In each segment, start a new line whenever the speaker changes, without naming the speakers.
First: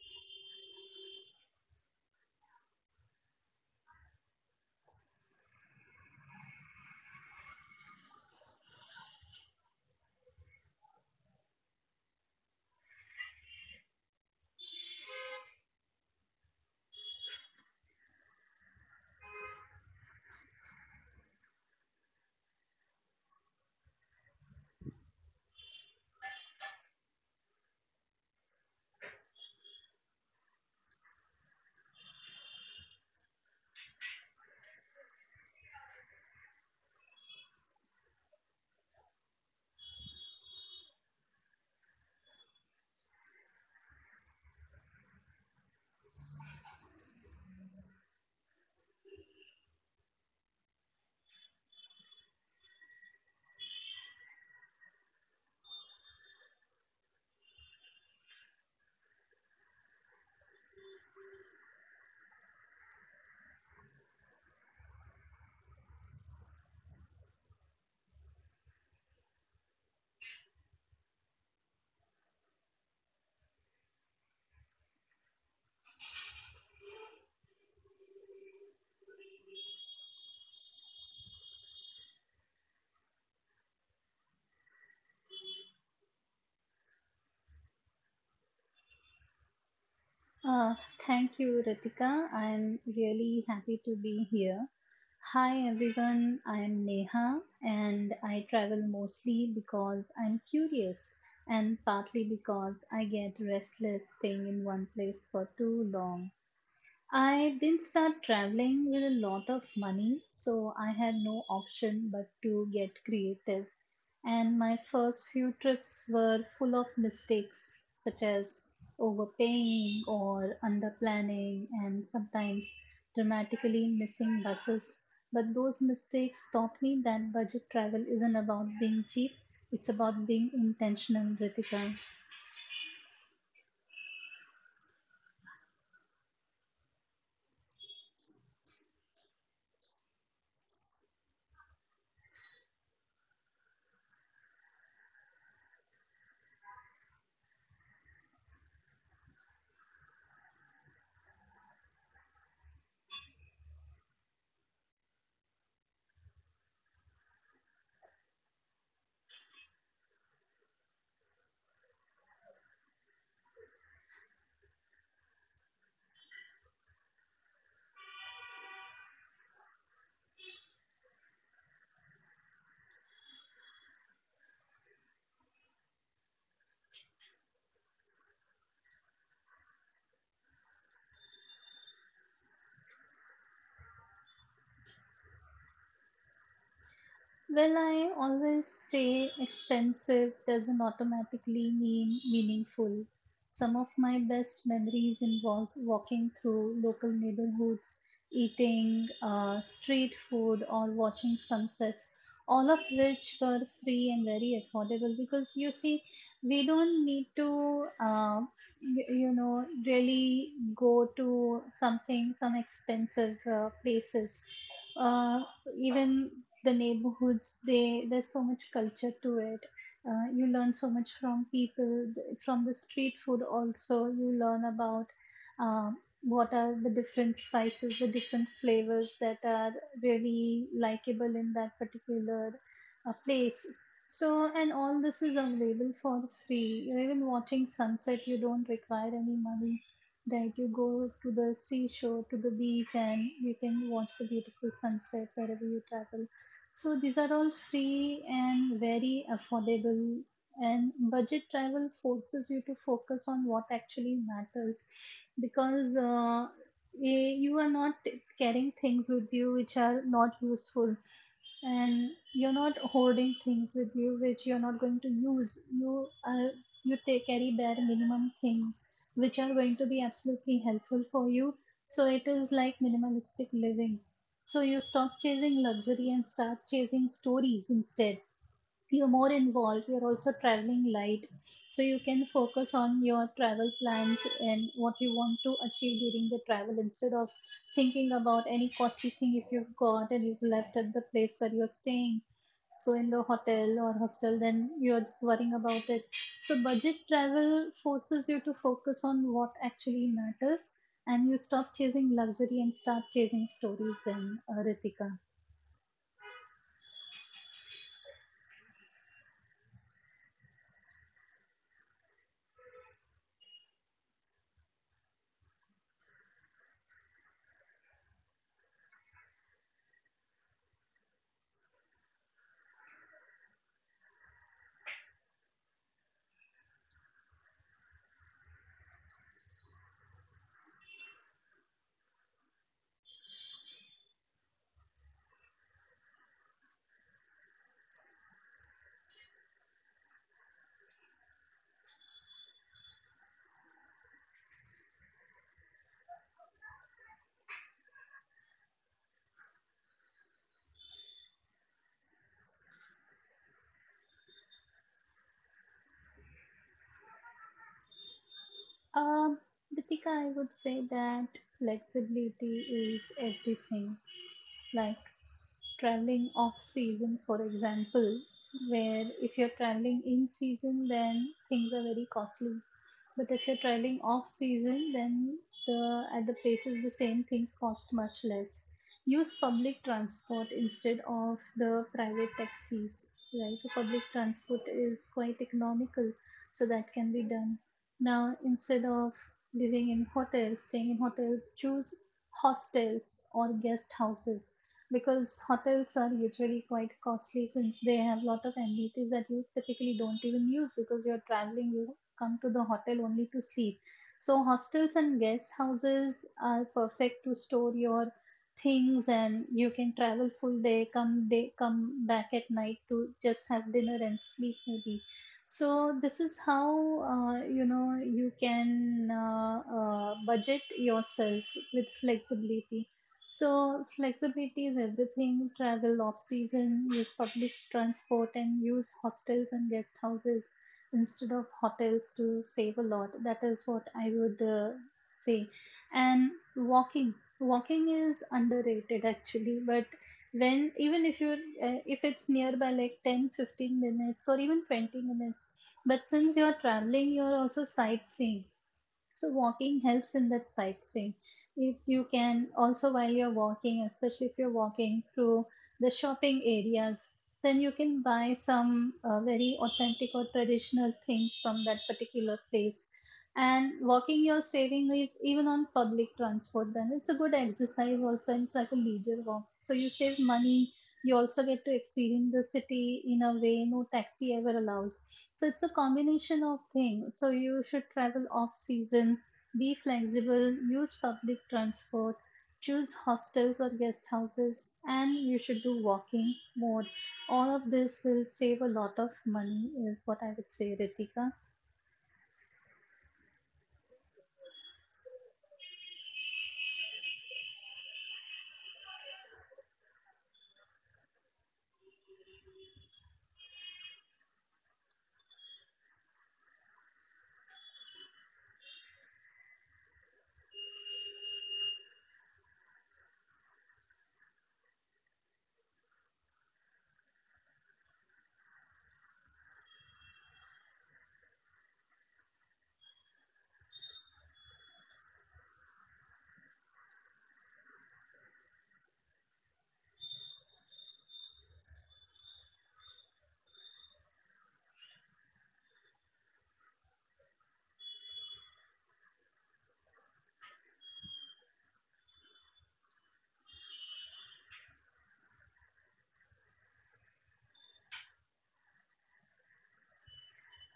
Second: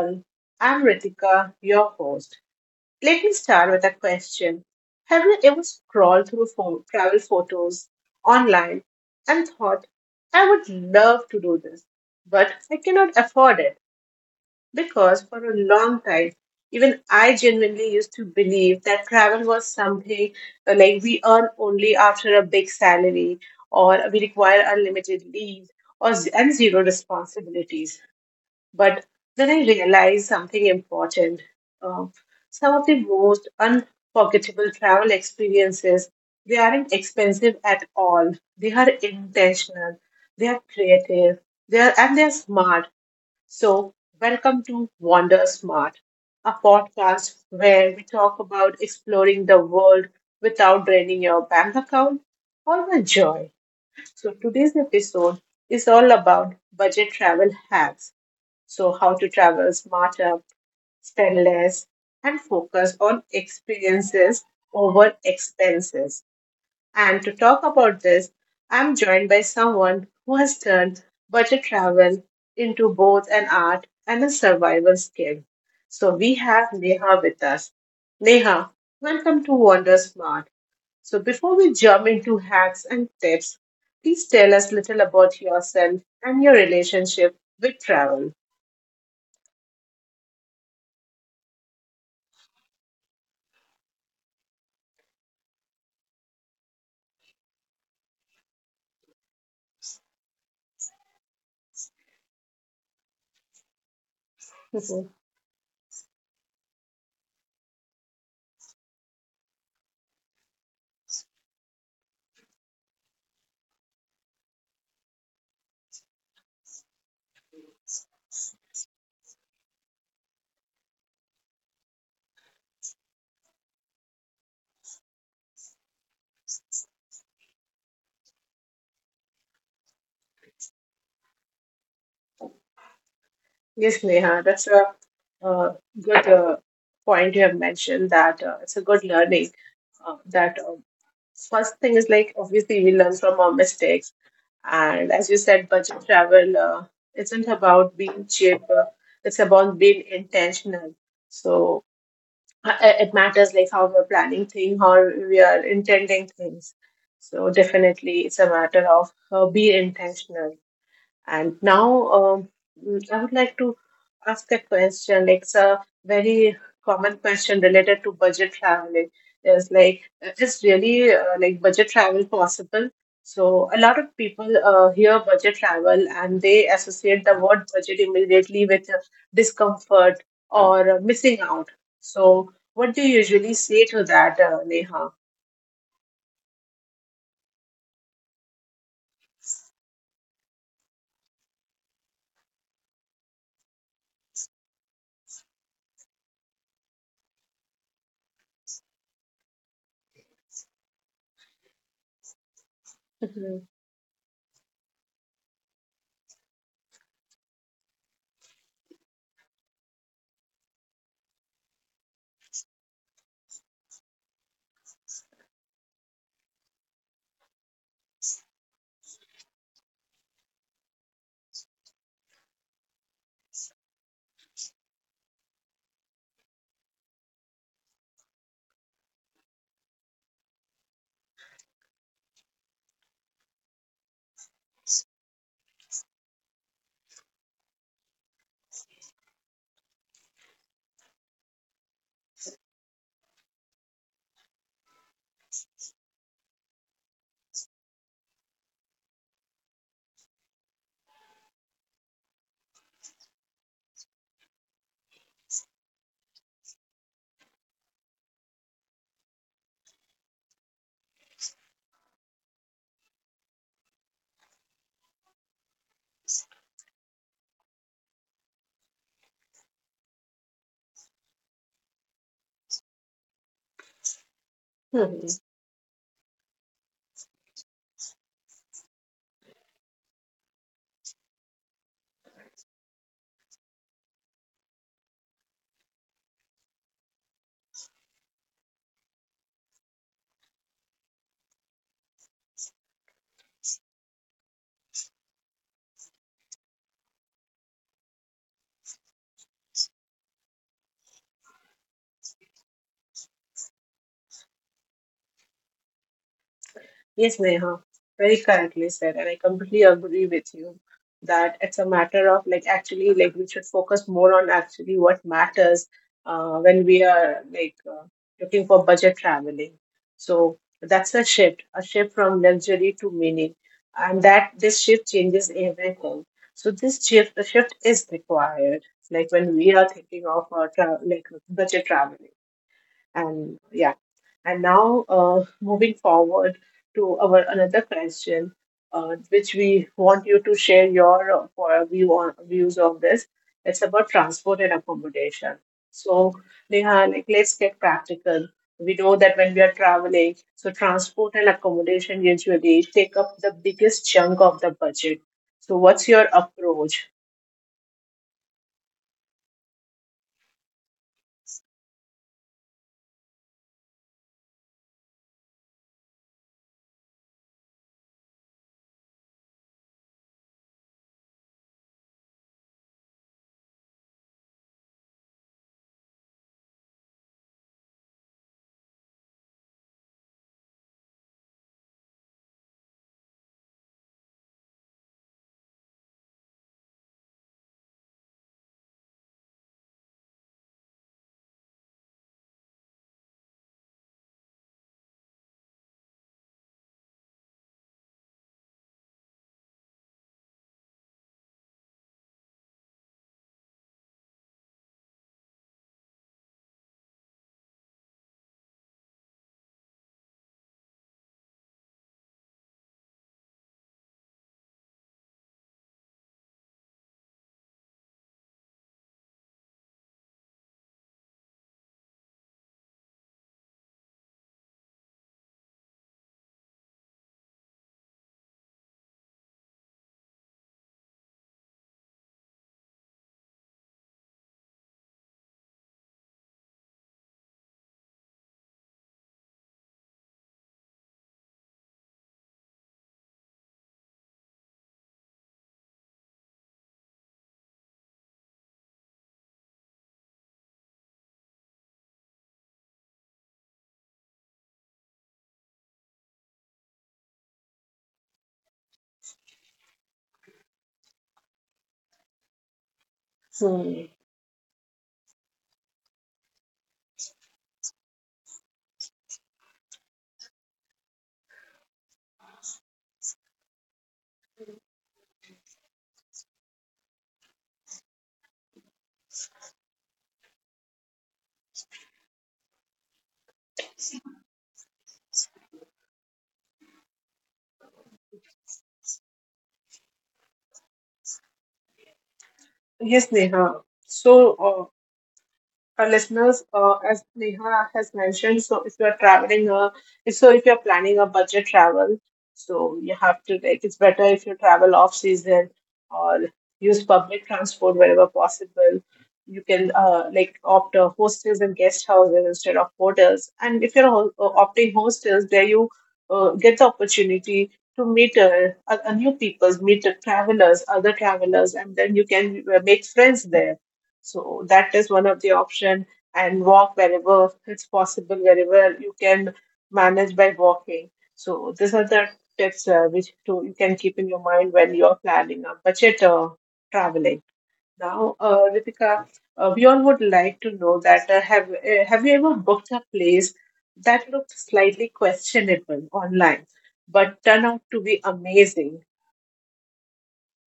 all. I'm Ritika, your host. Let me start with a question. Have you ever scrolled through travel photos online and thought, I would love to do this, but I cannot afford it? Because for a long time, even I genuinely used to believe that travel was something like we earn only after a big salary or we require unlimited leave or and zero responsibilities. But then I realized something important. Uh, some of the most unforgettable travel experiences, they aren't expensive at all. They are intentional, they are creative, and they are smart. So, welcome to Wander Smart, a podcast where we talk about exploring the world without draining your bank account or the joy. So, today's episode is all about budget travel hacks, so how to travel smarter, spend less, and focus on experiences over expenses. And to talk about this, I'm joined by someone who has turned budget travel into both an art and a survival skill. So, we have Neha with us. Neha, welcome to Wander Smart. So, before we jump into hacks and tips, please tell us little about yourself and your relationship with travel.
Uh, Thank you, Ritika. I'm really happy to be here. Hi, everyone. I'm Neha, and I travel mostly because I'm curious and partly because I get restless staying in one place for too long. I didn't start traveling with a lot of money, so I had no option but to get creative. And my first few trips were full of mistakes, such as overpaying or underplanning, and sometimes dramatically missing buses. But those mistakes taught me that budget travel isn't about being cheap, it's about being intentional, Ritika.
Yes, Neha, that's a uh, good point you have mentioned, that it's a good learning. That First thing is like obviously we learn from our mistakes, and as you said, budget travel isn't about being cheap, it's about being intentional. So it matters like how we're planning things, how we are intending things. So definitely, it's a matter of be intentional. And now I would like to ask a question. Like, it's a very common question related to budget traveling. Is like, is really like budget travel possible? So a lot of people hear budget travel and they associate the word budget immediately with discomfort or missing out. So what do you usually say to that, Neha?
Well, I always say expensive doesn't automatically mean meaningful. Some of my best memories involve walking through local neighborhoods, eating street food, or watching sunsets, all of which were free and very affordable because you see, we don't need to, really go to something, some expensive places, uh, even the neighborhoods, they there's so much culture to it. You learn so much from people, from the street food. Also you learn about, um, what are the different spices, the different flavors that are really likable in that particular place. So and all this is available for free. You're even watching sunset, you don't require any money, right? You go to the seashore, to the beach, and you can watch the beautiful sunset wherever you travel. So these are all free and very affordable. And budget travel forces you to focus on what actually matters because you are not carrying things with you which are not useful, and you're not hoarding things with you which you're not going to use. You take carry bare minimum things which are going to be absolutely helpful for you. So it is like minimalistic living, so you stop chasing
Mhm.
luxury and start chasing stories instead. You're more involved, you're also traveling light, so you can focus on your travel plans and what you want to achieve during the travel instead of thinking about any costly thing if you've got and you've left at the place where you're staying, so in the hotel or hostel. Then you're just worrying about it. So budget travel forces you to focus on what actually matters, and you stop chasing luxury and start chasing stories then, Ritika.
Yes, Neha, very correctly said, and I completely agree with you that it's a matter of like actually like we should focus more on actually what matters when we are like looking for budget traveling. So that's a shift from luxury to meaning, and that this shift changes everything. So this shift, the shift is required. Like when we are thinking of our like budget traveling. And yeah, and now moving forward to our another question, which we want you to share your view on views of this. It's about transport and accommodation. So Neha, like let's get practical. We know that when we are traveling, so transport and accommodation usually take up the biggest chunk of the budget. So what's your approach?
Um, Ritika, I would say that flexibility is everything. Like traveling off season, for example, where if you're traveling in season, then things are very costly. But if you're traveling off season, then the at the places the same things cost much less. Use public transport instead of the private taxis, right? The public transport is quite economical, so that can be done. Now, instead of living in hotels, staying in hotels, choose hostels or guest houses because hotels are usually quite costly since they have a lot of amenities that you typically don't even use because you're traveling, you come to the hotel only to sleep. So, hostels and guest houses are perfect to store your things, and you can travel full day, come day come back at night to just have dinner and sleep maybe. So this is how, you know you can budget yourself with flexibility. So flexibility is everything. Travel off season, use public transport, and use hostels and guest houses instead of hotels to save a lot. That is what I would say. And walking is underrated actually, but when even if you if it's nearby like 10, 15 minutes or even 20 minutes, but since you're traveling you're also sightseeing, so walking helps in that sightseeing. If you can also while you're walking, especially if you're walking through the shopping areas, then you can buy some very authentic or traditional things from that particular place. And walking, you're
Hmm.
saving even on public transport. Then it's a good exercise also, and it's like a leisure walk. So you save money, you also get to experience the city in a way no taxi ever allows. So it's a combination of things. So you should travel off season, be flexible, use public transport, choose hostels or guest houses, and you should do walking more. All of this will save a lot of money, is what I would say, Ritika.
Yes, Neha. So our listeners, as Neha has mentioned, so if you are traveling, so if you're planning a budget travel, so you have to like it's better if you travel off season or use public transport wherever possible. You can like opt hostels and guest houses instead of hotels. And if you're opting hostels, there you get the opportunity to meet a new peoples, meet the travelers, other travelers, and then you can make friends there, so that is one of the option and walk wherever it's possible, wherever you can manage by walking. So these are the tips which to, you can keep in your mind when you're planning a budget traveling. Now, Ritika, we all would like to know that have you ever booked a place that looked slightly questionable online, but turned out to be amazing?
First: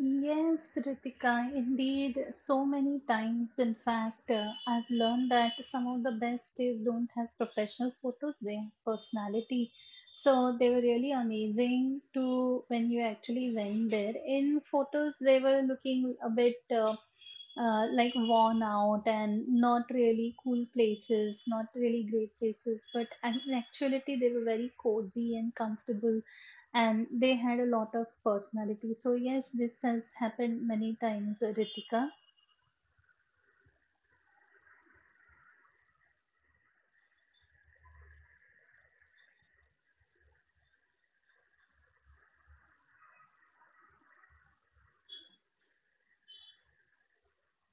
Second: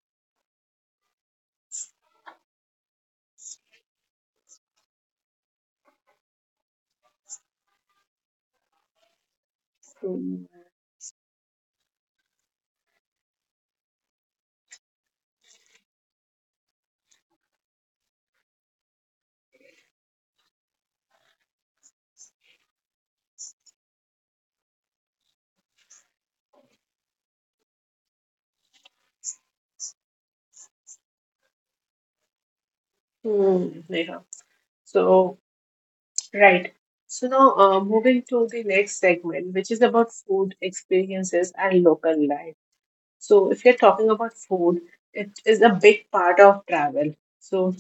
Yes, Ritika, indeed, so many times. In fact, I've learned that some of the best days don't have professional photos, they have personality.
Hmm.
So they were really amazing to when you actually went there. In photos, they were looking a bit like worn out and not really cool places, not really great places, but in actuality, they were very cozy and comfortable and they had a lot of personality. So yes, this has happened many times, Ritika.
Hmm, Neha. So right. So now, moving to the next segment, which is about food experiences and local life. So, if you're talking about food, it is a big part of travel. So,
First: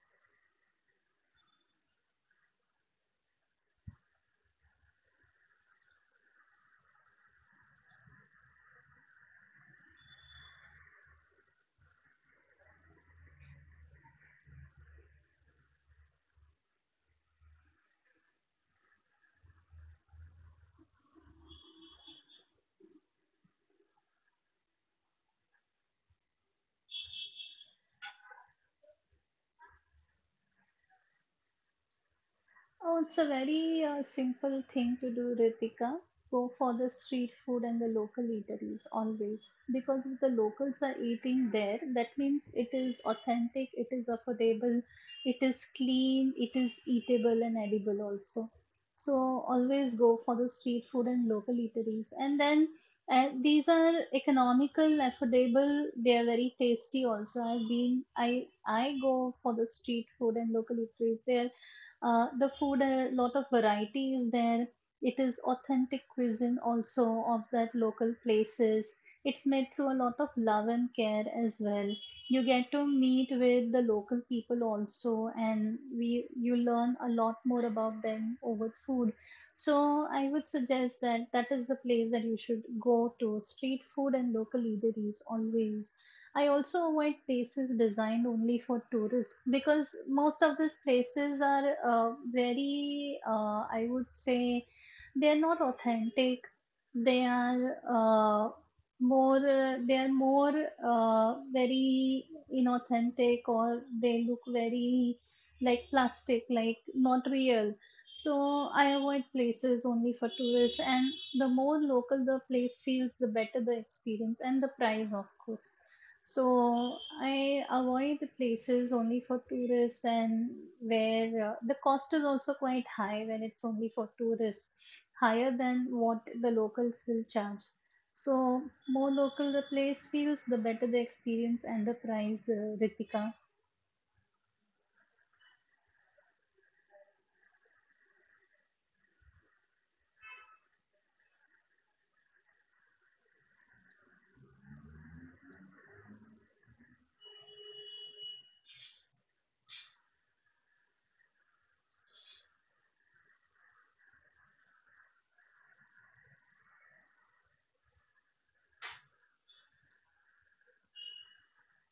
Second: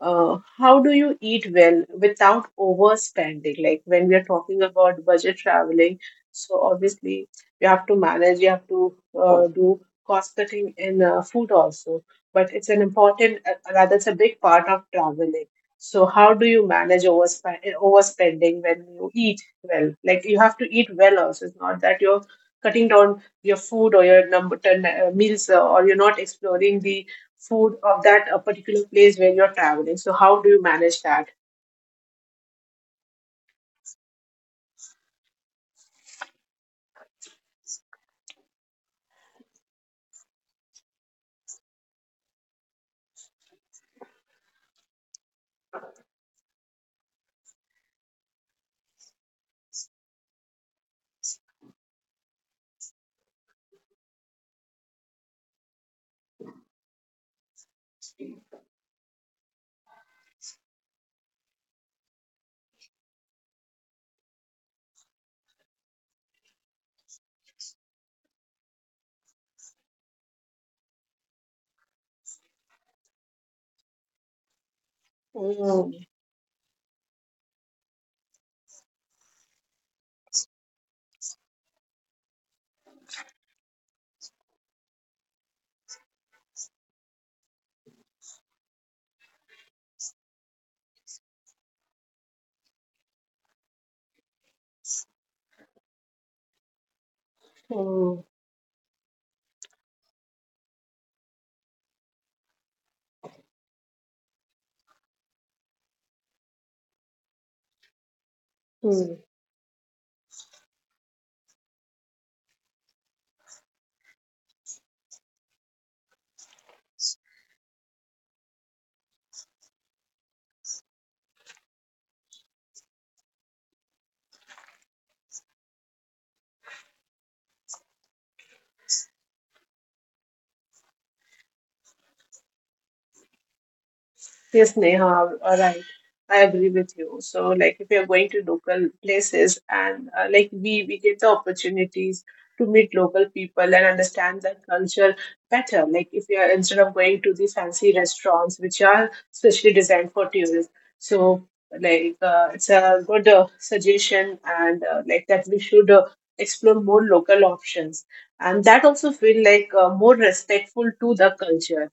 how do you eat well without overspending? Like when we are talking about budget traveling, so obviously you have to manage, you have to do cost cutting in food also. But it's an important, rather it's a big part of traveling. So how do you manage overspending when you eat well? Like you have to eat well also. It's not that you're cutting down your food or your number ten meals or you're not exploring the food of that particular place where you're traveling. So how do you manage that?
Oh, it's a very simple thing to do, Ritika. Go for the street food and the local eateries always. Because if the locals are eating there, that means it is authentic, it is affordable, it is clean, it is eatable and edible also. So always go for the street food and local eateries. And then these are economical, affordable, they are very tasty also. I go for the street food and local eateries. They are, the food, a lot of variety is there. It is authentic cuisine also of that local places. It's made through a lot of love and care as well. You get to meet with the local people also, and
Mm,
we you learn a lot more about them over food. So I would suggest that that is the place that you should go to. Street food and local eateries always. I also avoid places designed only for tourists because most of these places are very, I would say, they're not authentic. They are
mm,
more very inauthentic or they look very like plastic, like not real. So I
mm.
avoid places only for tourists, and the more local the place feels, the better the experience and the price, of course. So I avoid the places only for tourists, and where the cost is also quite high when it's only for tourists, higher than what the locals will charge. So more local the place feels, the better the experience and the price, Ritika.
Yes, Neha, all right. I agree with you. So, like, if you're going to local places and like we get the opportunities to meet local people and understand their culture better. Like, if you are instead of going to the fancy restaurants which are specially designed for tourists, so like it's a good suggestion and like that we should explore more local options, and that also feel like more respectful to the culture,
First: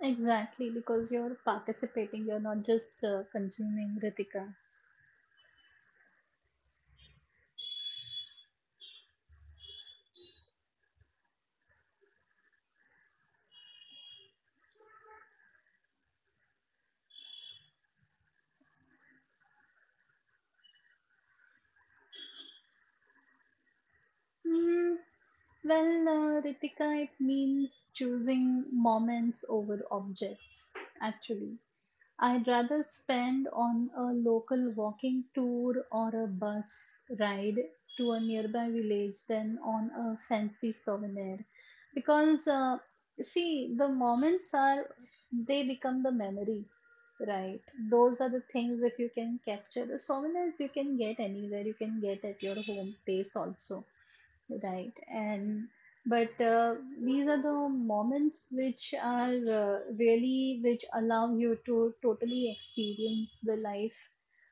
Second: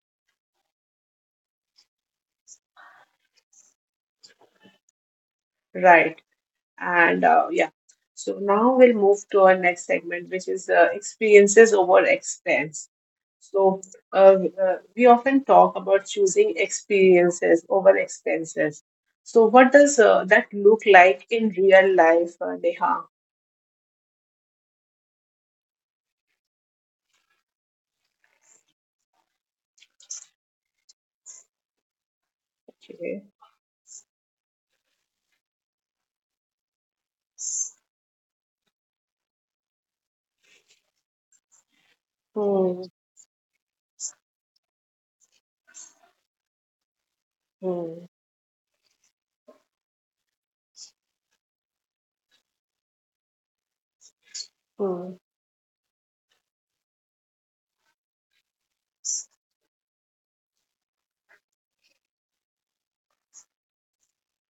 Exactly, because you're participating, you're not just consuming, Ritika.
right? And yeah, so now we'll move to our next segment, which is experiences over expense. So we often talk about choosing experiences over expenses. So what does that look like in real life, Neha?
Mm, well, Ritika, it means choosing moments over objects, actually. I'd rather
Okay.
spend on a local walking tour or a bus ride to a nearby village than on a fancy souvenir. Because,
Hmm,
see, the moments are, they become the memory, right?
hmm,
Those are the things if you can capture. The souvenirs you can get anywhere, you can get at your home place also. Right.
hmm,
And but these are the moments which are really which allow you to totally experience the life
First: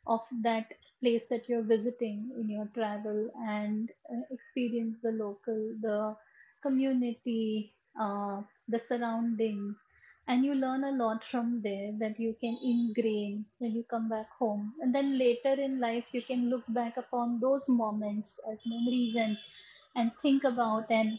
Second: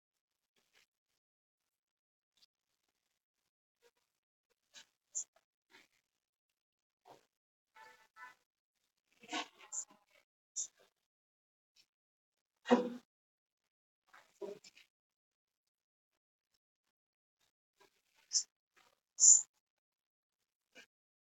of that place that you're visiting in your travel and experience the local, the community, uh, the surroundings. And you learn a lot from there that you can ingrain when you come back home. And then later in life, you can look back upon those moments as memories and think about and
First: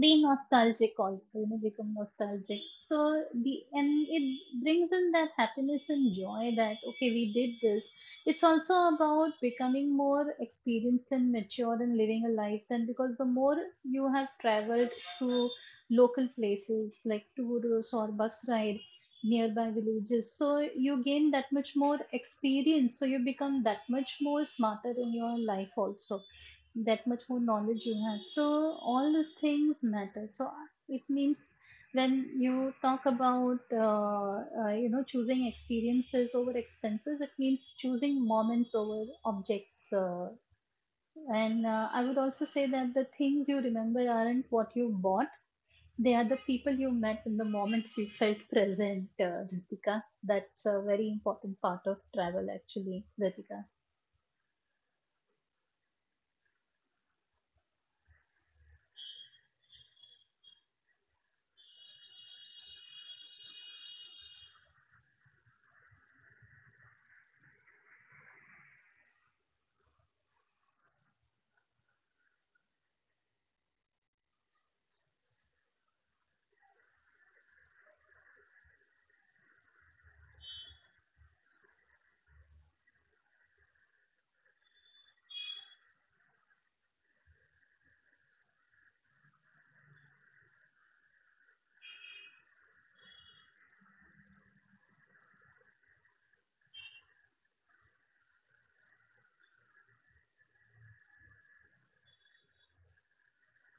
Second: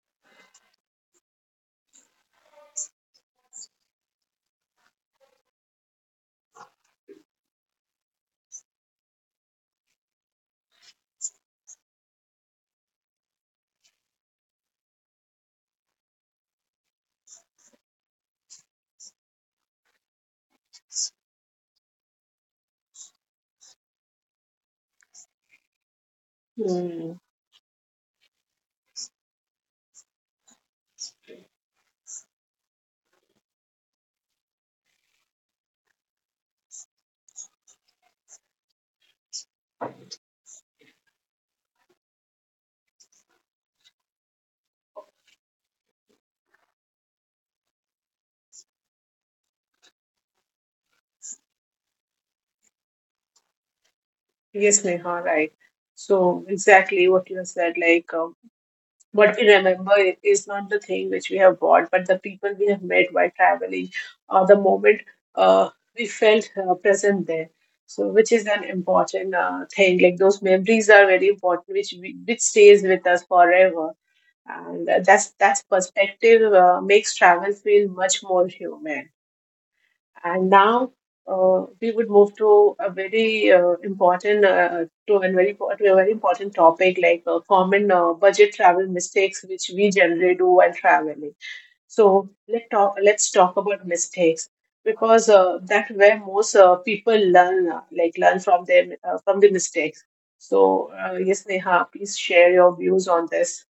be nostalgic also, you know, become nostalgic. So the and it brings in that happiness and joy that okay, we did this. It's also about becoming more experienced and mature and living a life then, because the more you have traveled through local places like tours or bus ride nearby villages, so you gain that much more experience, so you become that much more smarter in your life also, that
hmm.
much more knowledge you have. So all these things matter. So it means when you talk about, you know, choosing experiences over expenses, it means choosing moments over objects, and I would also say that the things you remember aren't what you bought, they are the people you met and the moments you felt present, Ritika. That's a very important part of travel actually, Ritika.
Yes, Neha, right. So exactly what you said, like what we remember is not the thing which we have bought, but the people we have met while traveling, or the moment uh, we felt present there. So, which is an important thing. Like those memories are very important, which we, which stays with us forever. And that's perspective makes travel feel much more human. And now we would move to a very important to a very important topic like common budget travel mistakes which we generally do while traveling. So let's talk about mistakes, because that's where most people learn like learn from their from the mistakes. So yes, Neha, please share your views on this.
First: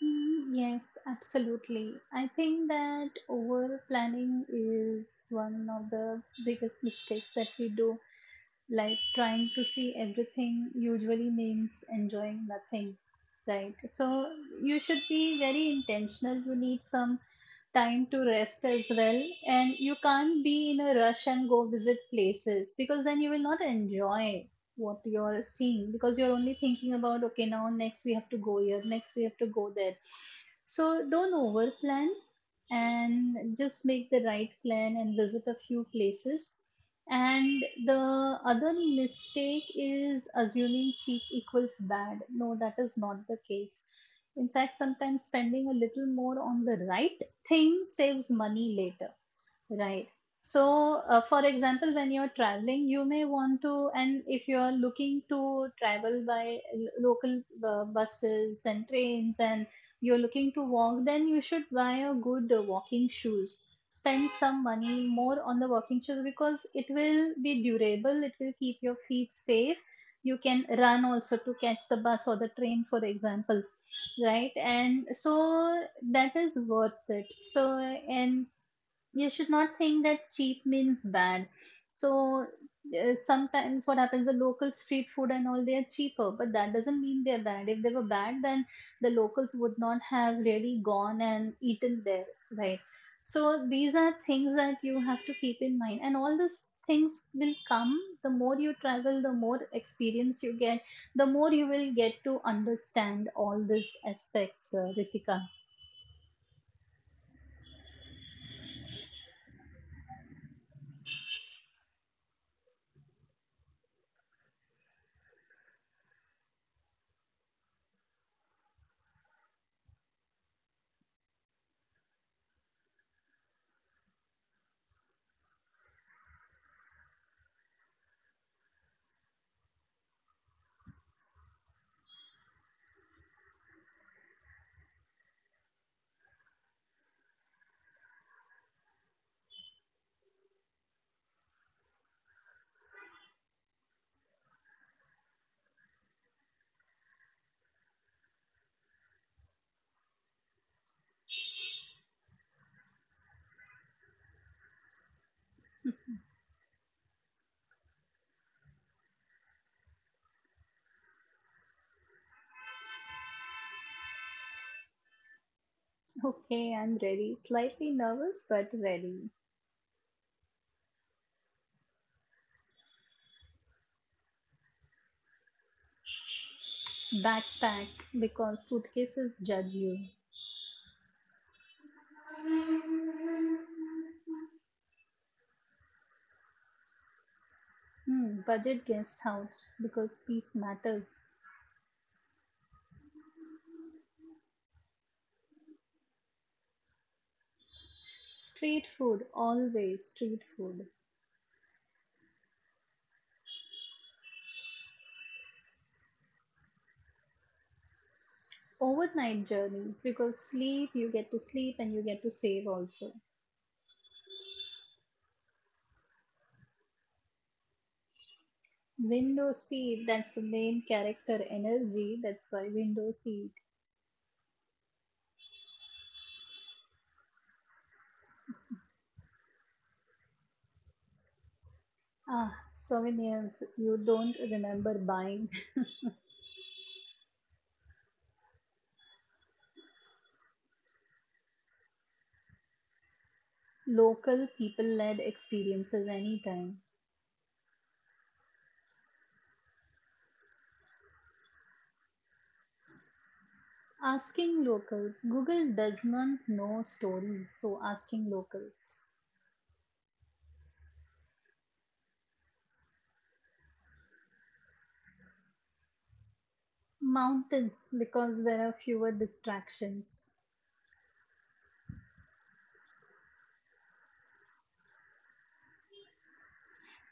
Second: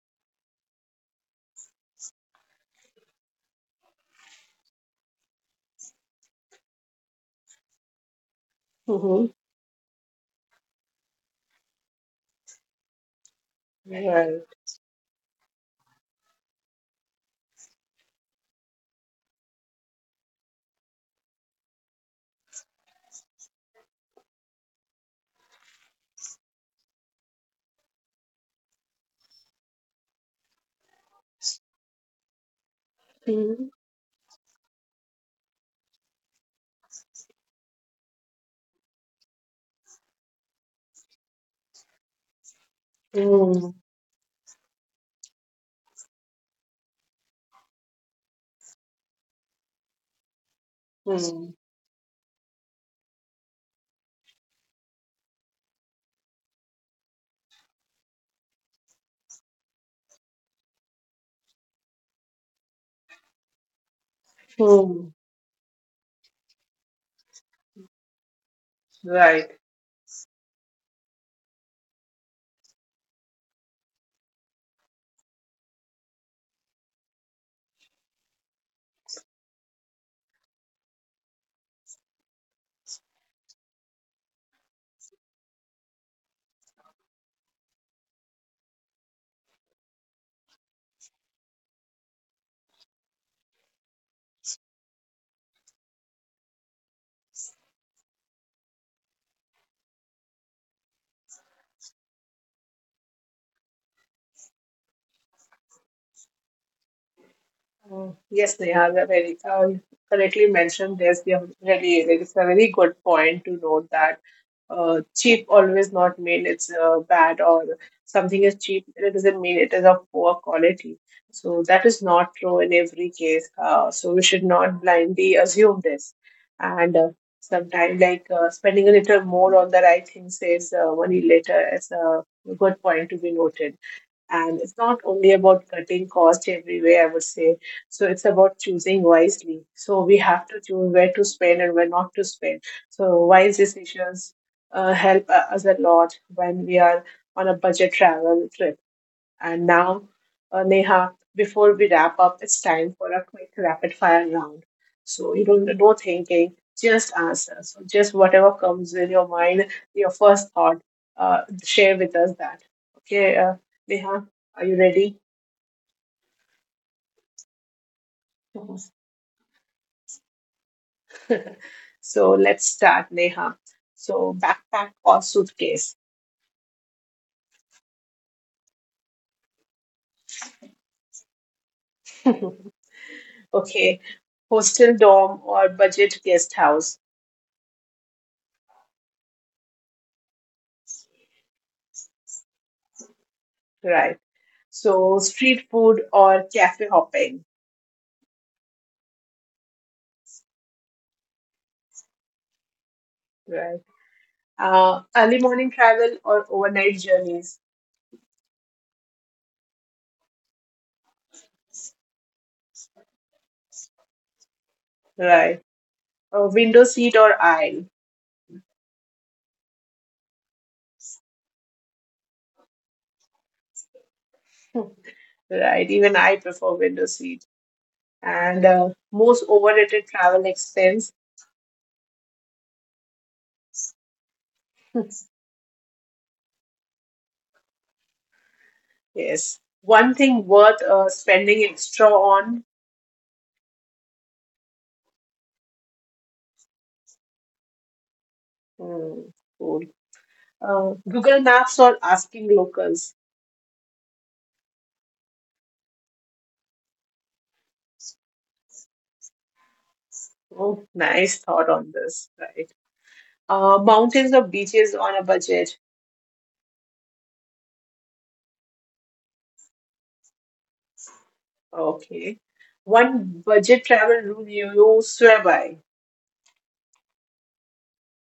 Yes, absolutely. I think that over planning is one of the biggest mistakes that we do. Like
Mm-hmm.
trying to see everything usually means enjoying nothing, right? So
Right.
you should be very intentional. You need some time to rest as well, and you can't be in a rush and go visit places because then you will not enjoy what you're seeing because you're only thinking about okay, now next we have to go here, next we have to go there. So don't over plan and
Mm-hmm.
just make the right plan and visit a few places. And the other mistake is assuming cheap equals bad. No, that is not the case. In fact, sometimes spending a little more on the right thing saves money later. Right. So, for example, when you're traveling, you may want to, and if you're looking to travel by local buses and trains, and you're looking to walk, then you should buy a good walking shoes. Spend some
Mm-hmm.
money more on the walking shoes because it will be durable, it will keep your feet
Right.
safe. You can run also to catch the bus or the train, for example, right? And so that is worth it. So and you should not think that cheap means bad. So sometimes what happens, the local street food and all, they are cheaper, but that doesn't mean they're bad. If they were bad, then the locals would not have really gone and eaten there, right? So these are things that you have to keep in mind, and all these things will come. The more you travel, the more experience you get, the more you will get to understand all these aspects, Ritika.
Mm, yes, Neha, you are very you correctly mentioned this. You have really, it's a very good point to note that cheap always not mean it's bad, or something is cheap. It doesn't mean it is of poor quality. So that is not true in every case. So we should not blindly assume this. And sometimes, like spending a little more on the right things saves money later is a good point to be noted. And it's not only about cutting cost every way, I would say. So it's about choosing wisely. So we have to choose where to spend and where not to spend. So wise decisions us a lot when we are on a budget travel trip. And now, Neha, before we wrap up, it's time for a quick rapid fire round. So you don't no thinking, just answer. So just whatever comes in your mind, your first thought, share with us that. Okay, Neha, are you ready?
Okay, I'm ready.
Yes.
Slightly nervous, but ready.
So let's start, Neha. So backpack or suitcase?
Backpack because suitcases judge you.
Okay, hostel dorm or budget guest house,
Hmm, budget guest house because peace matters.
right? So street food or cafe hopping,
Street food, always street food.
right? Early morning travel or overnight journeys,
Overnight journeys because sleep, you get to sleep and you get to save also.
right? A window seat or aisle,
Window seat, that's the main character energy. That's why window seat.
right? Even I prefer window seat. And most overrated travel expense,
Ah, souvenirs you don't remember buying.
yes. One thing worth spending extra on,
Local people led experiences anytime.
hmm, cool. Google Maps or asking locals.
Asking locals. Google does not know stories, so asking locals.
Oh, nice thought on this, right? Mountains or beaches on a budget.
Mountains, because there are fewer distractions.
Okay. One budget travel rule you swear by.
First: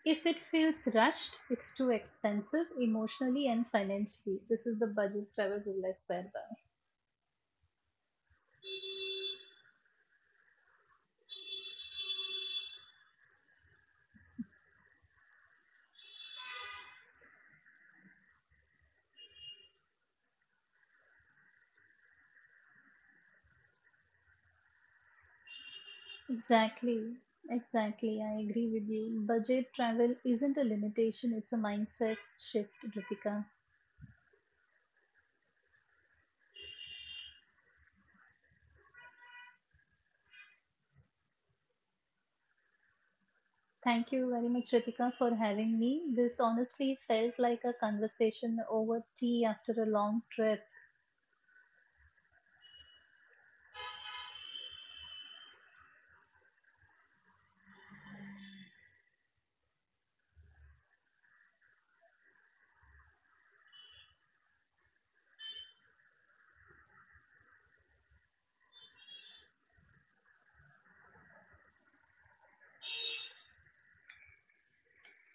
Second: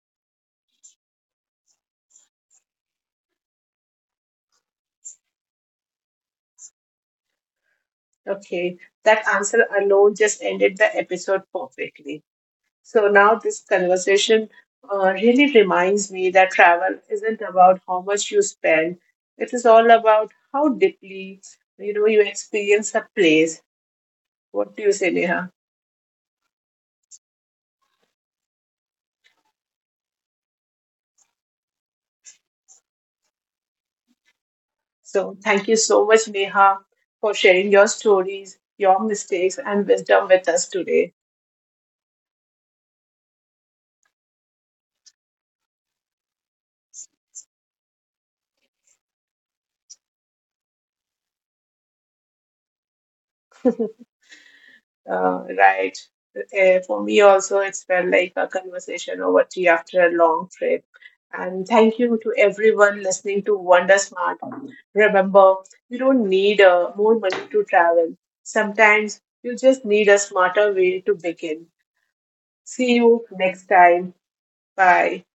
If it feels rushed, it's too expensive emotionally and financially. This is the budget travel rule I swear by.
Okay, that answer alone just ended the episode perfectly. So now this conversation really reminds me that travel isn't about how much you spend. It is all about how deeply, you know, you experience a place. What do you say, Neha?
Exactly, exactly. I agree with you. Budget travel isn't a limitation, it's a mindset shift, Ritika.
So thank you so much, Neha, for sharing your stories, your mistakes, and wisdom with us today.
Thank you very much, Ritika, for having me. This honestly felt like a conversation over tea after a long trip.
Right. For me also, it's felt like a conversation over tea after a long trip. And thank you to everyone listening to Wonder Smart. Remember, you don't need more money to travel. Sometimes you just need a smarter way to begin. See you next time. Bye.